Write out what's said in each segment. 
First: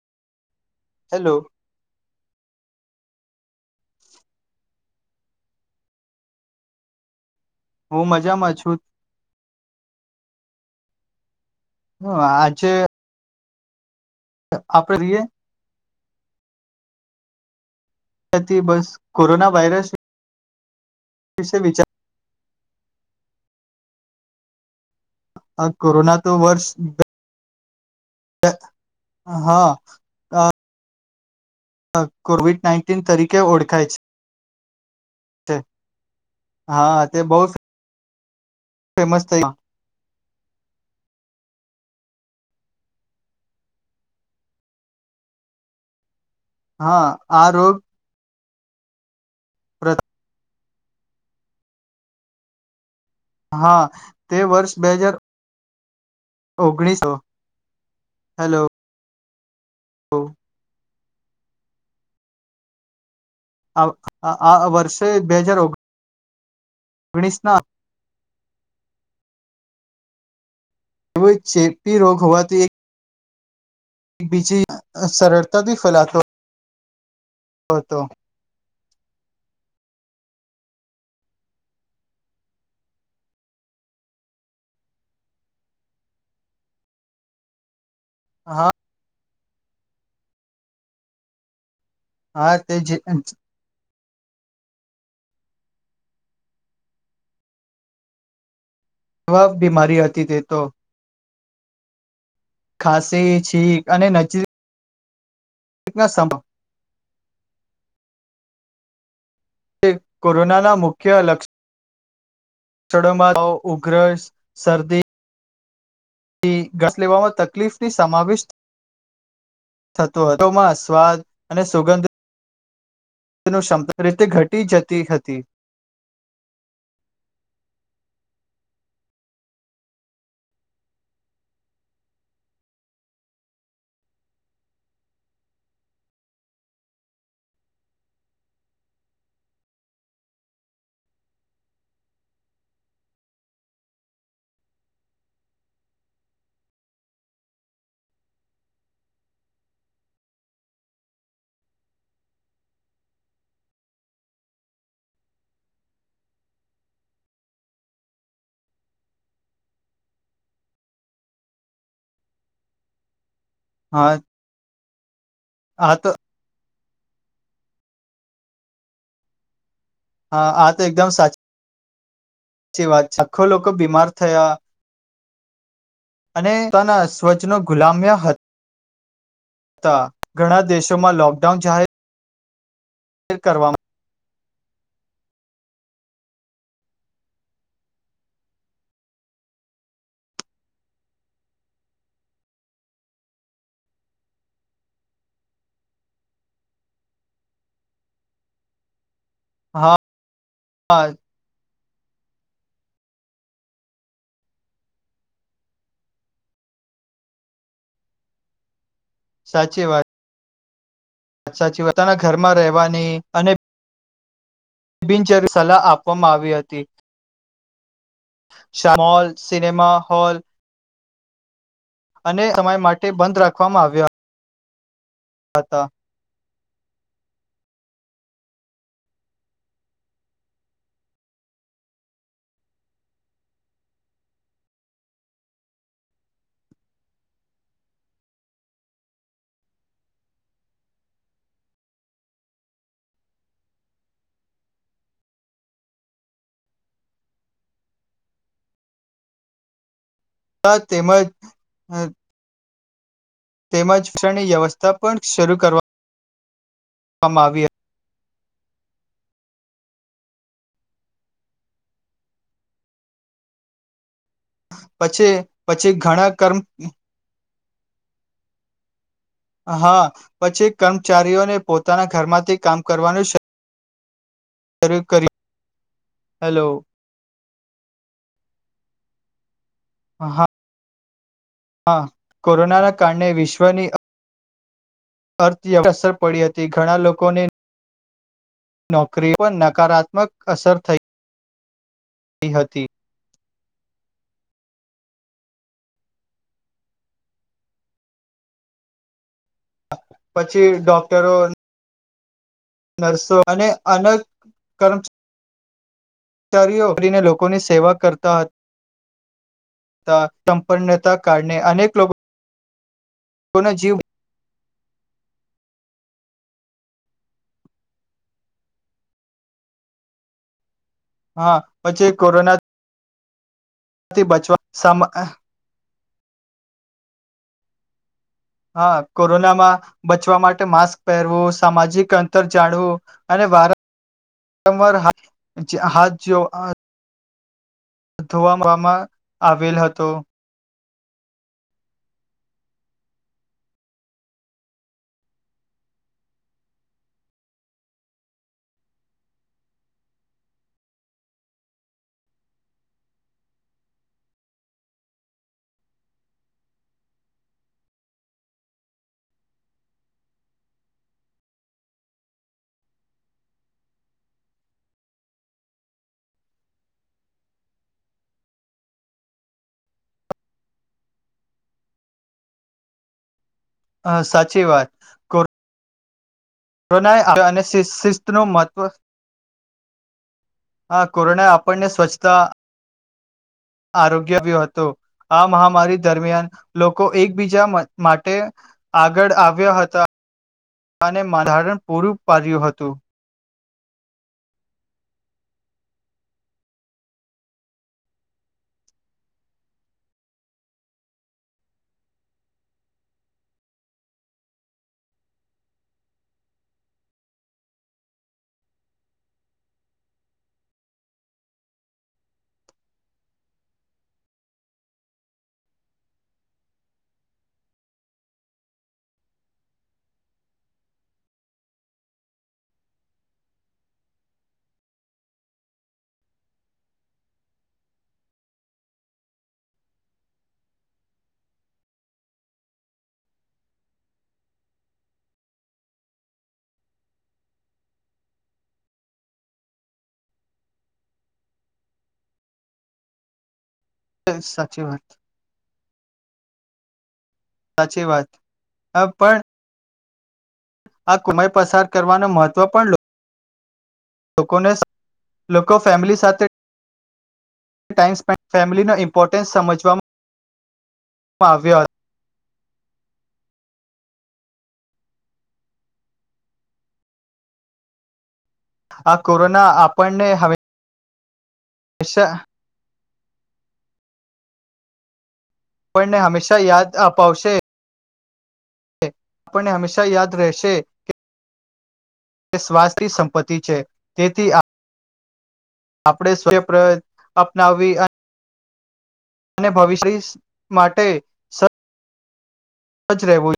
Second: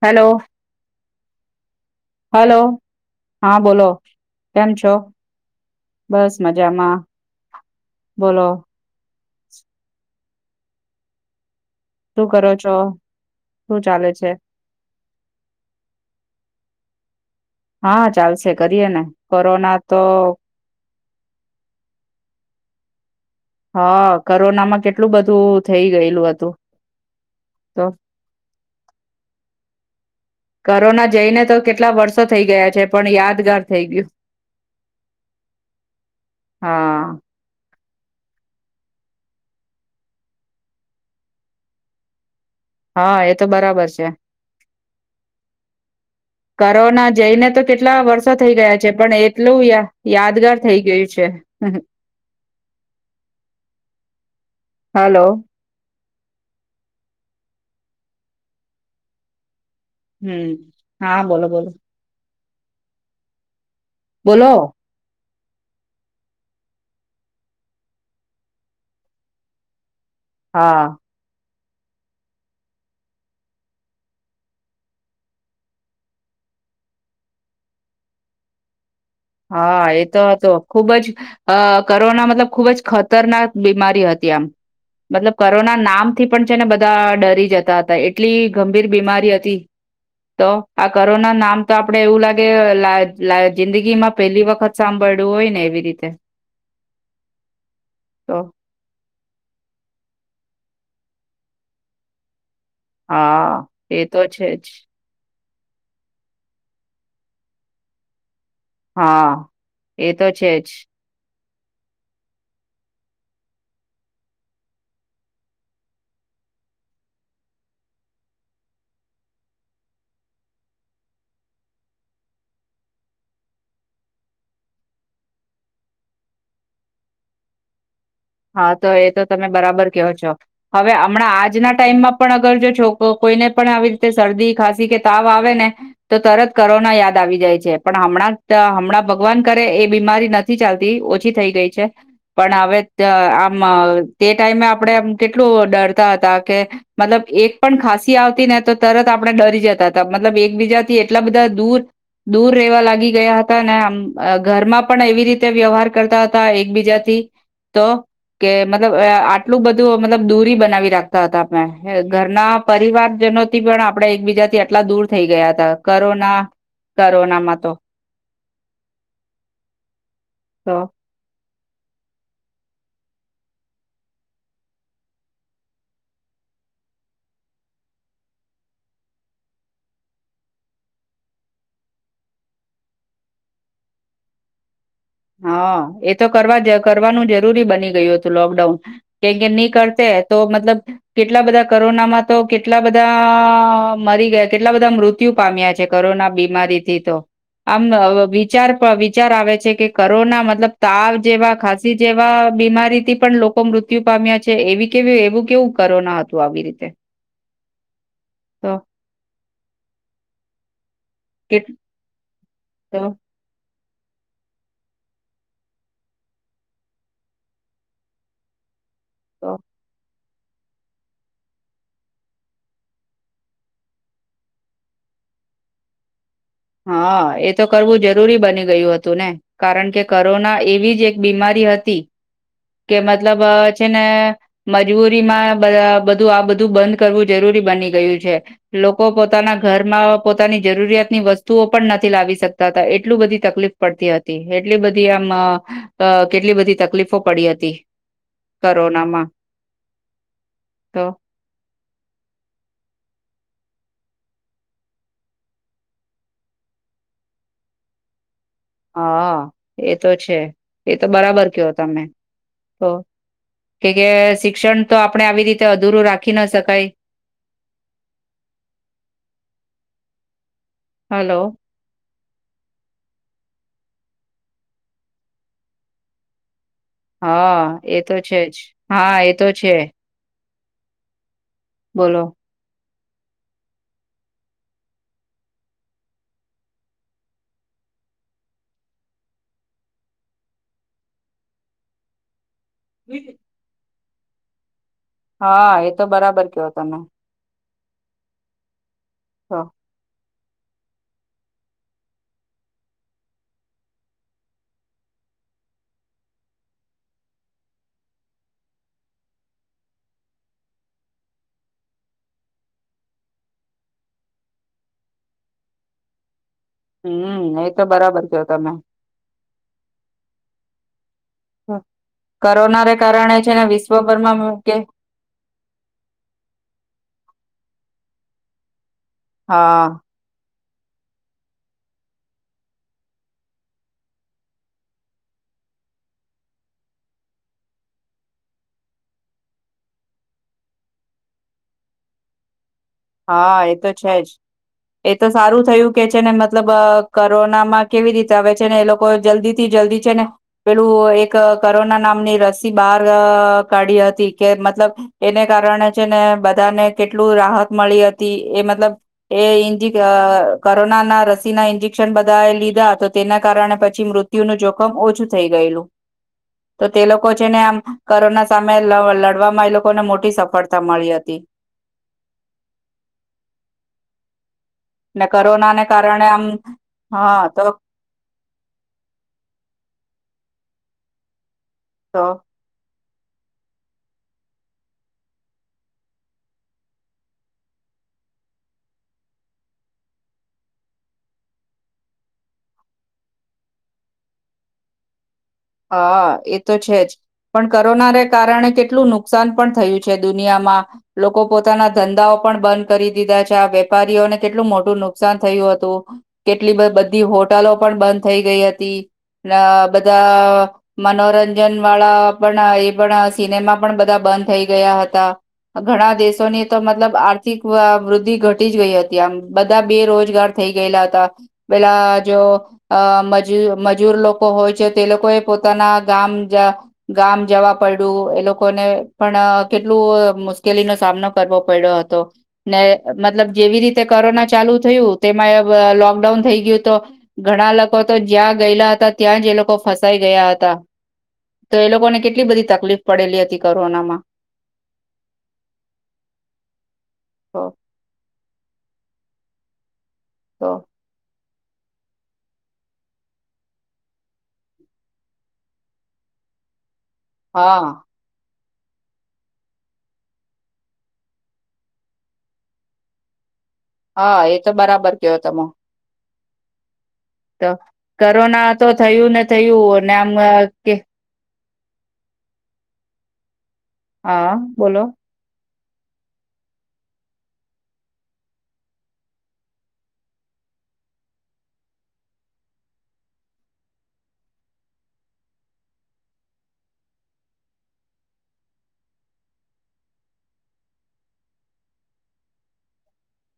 Hello. Hello. Hello, હા, બોલો. કેમ છો? બસ મજામાં. હું બોલો મજામાં છું. હં શું કરો આજે છો શું ચાલે છે આપણે રીએ હા, ચાલશે બસ કરીએ ને કોરોના તો વિસે વિચાર હા, કરોનામાં કે ટલું બધું થઇ કોરોના ગયેલું તો હતું. વર્ષ તો [inaudible] હા, અ કોરોના જઈને તો કેટલા વર્ષો થઈ ગયા છે. પણ યાદગાર થઈ ગ્યું. તે હા તે બહુ ફેમસ થઈ હા એ તો બરાબર છે. હા કરોના આ જઈને તો રોગ કેટલા વર્ષો તો થઈ ગયા છે પણ એક એટલું યા યાદગાર થઈ ગયું છે હુહ હુહ હા તે વર્ષ બે હજાર હલો ઓગણીસો હલોવ હુમ હા બોલો બોલો આ આ બોલો આ વર્ષે જ બે હજાર ઓગ ઓગણીસના હા [inaudible] પી રોગ હોવાથી એક બીજી સરળતાથી ફેલાતો હતો હા એતો હતો. ખુબ જ અ કરોના મતલબ ખુબ જ ખતરનાક બીમારી હતી આમ મતલબ કરોના નામથી પણ છે ને બધા ડરી જતા તા એટ એટલી હા ગંભીર બીમારી હતી. તો આ કરોના નામ તો આપડે એવું લાગે હા તે લાય લાય જિંદગીમાં પેલી વખત સાંભળ્યું હોય ને એવી રીતે એવી બીમારી હતી તે તો ખાંસી, હા છીંક એ અને તો નજરે છે જ. [inaudible] હા એ તો છે જ. કોરોનાના મુખ્ય લક્ષણ લક્ષણોમાં ઉઘ્ર શરદી થી શ્વાસ લેવામાં તકલીફની સમાવિષ થતો હતોમાં સ્વાદ અને સુગંધ ક્ષમતા રીતે ઘટી જતી હતી. હા તો એ તો તમે બરાબર કયો છો. હવે હમણાં આજના ટાઈમમાં પણ અગર જો છોક કોઈને પણ આવી રીતે શરદી, ખાંસી કે તાવ આવે ને તો તરત કરોના યાદ આવી જાય છે. પણ હમણાં હમણાં ભગવાન કરે એ બીમારી નથી ચાલતી ઓછી થઈ ગઈ છે. પણ હવે આમ તે ટાઈમે આપણેે આમ કેટલું ડરતા હતા કે મતલબ એક પણ ખાંસી આવતી ને તો તરત આપણે ડરી જતા તા. મતલબ એકબીજાથી એટલા બધા દૂર દૂર રહેવા લાગી ગયા હતા ને આમ ઘરમાં પણ એવી રીતે વ્યવહાર કરતા હતા એકબીજાથી -' તો કે મતલબ આટલું બધું મતલબ દૂરી બનાવી રાખતા હતા ઘરના પરિવારજનો થી પણ આપણે હા એકબીજાથી અટલા દૂર થઈ ગયાતા આ તો કરોના કરોનામાં તો હા આ તો એકદમ સાચી -' ચી વાત છે, છાકો લોકો બીમાર થયા. અને પોતાના સ્વચનો ગુલામ્યા હ તા, ઘણા દેશોમાં લોકડાઉન જાહે ર કરવામાં હા, એતો કરવા દે કરવાનું જરૂરી બની ગયું હતું લોકડાઉન, કેમ કે નહી કરતે તો મતલબ કેટલા બધા કરોનામાં તો કેટલા બધા મરી ગયા કેટલા બધા મૃત્યુ પામ્યા છે કરોના બીમારીથી તો, આમ વિચાર વિ ચાર આવે છે કે હા કરોના મતલબ તાવ જેવા ખાંસી જેવા બીમારીથી પણ લોકો મૃત્યુ પામ્યા છે, એવી કેવી એવું કેવું કરોના હતું આવી રીતે, તો. સાચી વાત. કે સાચી વાત, [unintelligible] ઘર માં રેહવાની અને બિનચરી સલાહ આપવામાં આવી હતી. [inaudible] શમૉલ, સિનેમાહૉલ અને સમય માટે બંધ રાખવામાં આવ્યો હતા. હા, એ તો કરવું જરૂરી બની ગયું હતું ને, કારણ કે કરોના એવી જ એક બીમારી હતી, કે મતલબ છે ને મજબૂરીમાં બધા બધું આ બધું બંધ કરવું જરૂરી બની ગયું છે, લોકો પોતાના ઘરમાં પોતાની જરૂરિયાતની વસ્ તુંઓ પણ નથી લાવી શકતા તા, એટલું બધી તકલીફ પડતી હતી, એટલી બધી અમ અ કેટલી બધી તકલીફો પડી હતી, કરોનામાં. તેમજ હ તેમજ [unintelligible] ની વ્યવસ્થા પણ શરૂ કરવામાં આવી હ હા, એ તો છે, એ તો બરાબર ક્યો તમે, તો કે કે શિ ક્ષણ તો હતી. આપણે પછી આવી રીતે પછી અધૂરું ઘણા રાખી ન કર્મ શકાય. હા. પછી હલો કર્મચારીઓને પોતાના ઘરમાંથી કામ કરવાનું શ રુ કર્યું, હેલો. હા એ તો છે જ, હા એ તો છે. હા હા, બોલો કોરોના ના કારણે વિશ્વની અર્થ્ય [unintelligible] અસર પડી હતી, ઘણા લોકોની નોકરી પર નકારાત્મક અસર થઈ હતી. હા, એ તો બરાબર ક્યો તમે. હ. પછી ડોક્ટરો નર્સો અને અન કરમ ચારીઓ [unintelligible] રીને લોકોની સેવા કરતા હતા, સંપન્નતા કારણે અનેક લો કોનો જીવ હમ્મ, એ તો બરાબર ક્યો તમે. હા, પછી એ કોરોના કોરોનાને કારણે છે ને વિસ્ વિશ્વભર્મા કે હા. કોરોનામાં હા બચવા માટ માસ્ક પહેરવું, સામાજિક અંતર જાણવું, અને વાર રંવાર હાથ હાથ જોઅ ધોવામાં મા આવેલ હતો હા એતો છે જ. એ તો સારું થયું કે છે ને મતલબ અ કરોનામાં કેવી રીતે આવે છે ને, એ લોકો જલ્દી થી જલ્દી છે ને પેલું એક કરોના નામની રસી બહાર અ કાઢી હતી. કે મતલબ એને કારણે છે ને બધાને કેટલું રાહત મળી હતી. એ મતલબ એ એનથી ક કોરોનાના રસીના ઇન્જેક્શન બધા એ લીધા તો તેના કારણે પછી મૃત્યુનું જોખમ ઓછું થઈ ગયેલું. તો તે લોકો છે ને આમ કોરોના સામે લઅ લડવામાં એ લોકોને મોટી સફળતા મળી હતી. અ સાચ ને કોરોના ને કારણે આમ પ્રનાય હા આપે અને તો શીશ શિસ્તનું મહત્ત્વ હા કોરોના આ આપણને તો સ્વચ્છતા આરોગ્ય્યો બી હતો. આ મહામારી દરમિયાન લોકો એકબીજા મા માટે આગળ આવ્યા હતાં. અને માધારણ પૂરું પાડ્યું હતું. હા એ તો છેજ. પણ કોરોનાને કારણે કેટલું નુકસાન પણ થયું છે દુનિયામાં. લોકો પોતાના ધંધાઓ પણ બંધ કરી દીધા છે. આ વેપારીઓને કેટલું મોટું નુકસાન થયું હતું. કેટલી બ બધી હોટલો પણ બંધ થઈ ગઈ હતી. ને બધા કો મનોરંજન વાળા પણ એ પણ સિનેમા પણ બધા બંધ થઈ ગયા હતા. ઘણા દેશોની તો મતલબ આર્થિક વ વૃદ્ધિ ઘટી જ ગઈ હતી. આમ બધા બેરોજગાર થઈ ગયેલા હતા. પેલા જો અ મજૂર લોકો હોય છે તે લોકોએ પોતાના ગામ જ ગામ જવા પડ્યું. એ લોકોને પણ અ કેટલું અ મુશ્કેલીનો સામનો કરવો પડ્યો હતો. ને મતલબ જેવી રીતે કોરોના ચાલુ થયું, તેમાં એવ લોકડાઉન થઈ ગયું, તો ઘણા લોકો તો જ્યાં ગયેલા હતા ત્યાં જ એ લોકો ફસ સાઇ ગયા હતા. તો એ લોકોને કેટલી બધી તકલીફ પડેલી હતી. કોરોનામાં એમ સાચી વાત. તો સાચી વાત. હ પણ તો. આ કુમાઈ પસાર કરવાનું મહત્વ પણ લો લોકોને સ લોકો ફેમિલી સાથે હા. ટાઈમ સ્પેન્ડ ફેમિલીનો ઇમ્પોર્ટન્સ સમજવામાં આવ્યા હ હા એ તો બરાબર કયો તમે તો કર કોરોના તો હતો આ થયું ને કોરોના થયું અને આપણને આમ અ કે [unintelligible] હા, બોલો. આપણને હંમેશા યાદ અપાવશે આપણને હંમેશા યાદ રહેશે. કે કે સ્વાસ્થ સંપત્તિ છે. તેથી આ આપણેે સૂર્યપ અપનાવવી અને ભવિષ્યસ માટે સ સચ રહેવુ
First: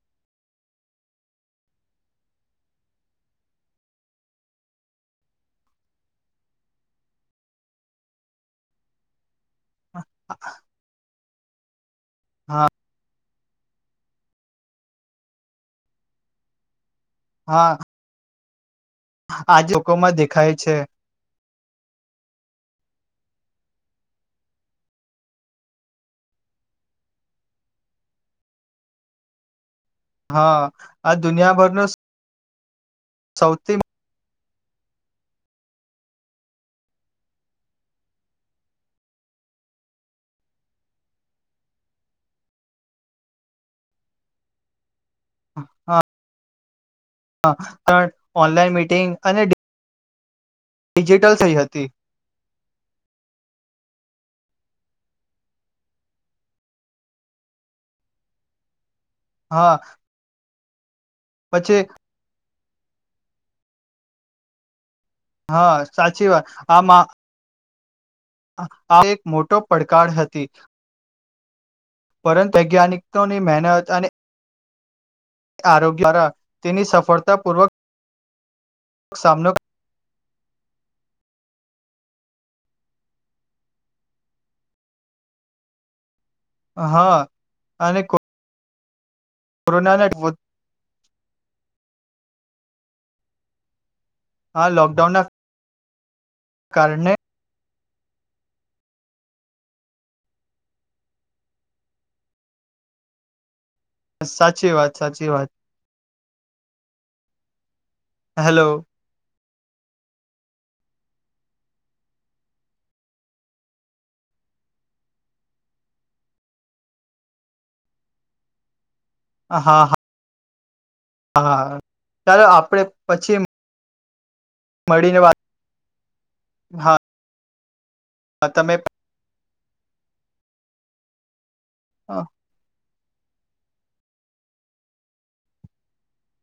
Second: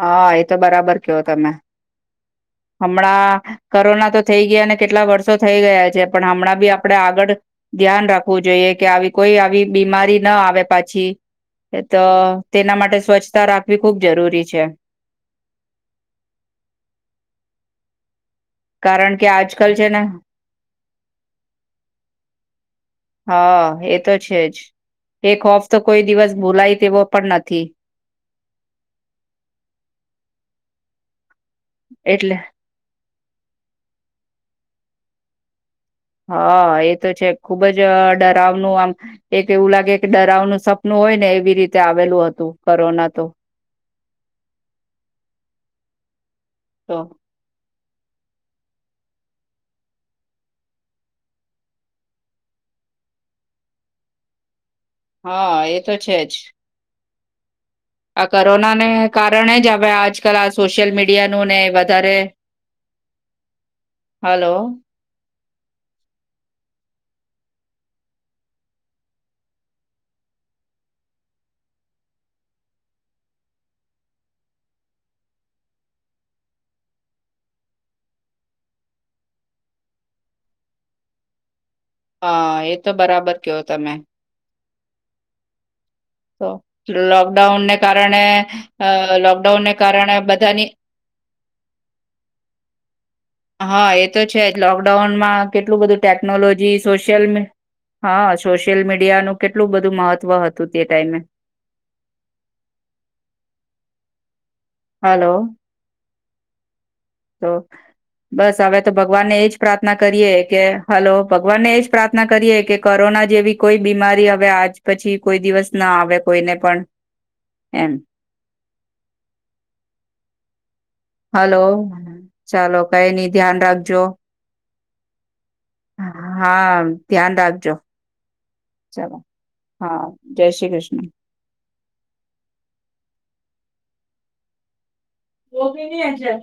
હા એતો બરાબર કેઓ તમે. હમણાં કોરોના તો થઈ ગયા અને કેટલા વર્ષો થઈ ગયા છે. પણ હમણાં બી આપડે આગળ ધ્યાન રાખવું જોઈએ, કે આવી કોઈ આવી બીમારી ના આવે પછી એ તો હા તેના માટે સ્વચ્છ રાખવી ખુબ જરૂરી છે છે હા કારણ કે આજે આજકાલ છે ને લોકોમાં દેખાય છે હા એ તો છે જ એક ખોફ કોઈ દિવસ ભૂલાય તેવો પણ નથી હા દુનિયાભરનો એટલે સૌથી હા એ તો છે ખુબ જ ડરાવનું આમ એક એવું લાગે કે ડરાવનું સપનું હોય ને એવી રીતે આવેલું હતું કોરોના તો હા તો હા ઓનલાઈન મિટિંગ અને ડિજિટલ થઈ હતી હા એ તો છે જ આ કોરોના ને કારણ હા હવે આજકલ આ સોશિયલ મિડિયા મિડિયા નું ને પછી વધારે હલો હા સાચી વાત આમા આ એક મોટો પડકાર હતી પરંતુ વૈજ્ઞાનિકોની મહેનત અને આરોગ્ય દ્વારા તેની સફળતાપૂર્વક સામનો હા એ તો બરાબર કયો તમે તો હા લોકડાઉન ને અને કારણે હા લોકડાઉનને કોરોના કારણે બધાની હા એ છે લોકડાઉન માં કેટલું બધું ટેકનોલોજી કારણે સોશિયલ હા સોશિયલ મીડિયાનું કેટલું બધું મહત્ત્વ હતું તે ટાઈમે સાચે સાચી વાત સાચી હલો વાત તો બસ હેલો હવે તો ભગવાનને એજ પ્રાર્થના કરીએ કે હલો ભગવાનને એજ પ્રાર્થના કરીએ કે કોરોના જેવી કોઈ બીમારી હવે આજ પછી કોઈ દિવસ ના આવે કોઈને પણ એમ હા હા હલો ચાલો કઈ નઈ ધ્યાન રાખજો મળી ને વાત હા ધ્યાન રાખજો તમે ચાલો હા જય શ્રી કૃષ્ણ [inaudible] વોગી ની અજર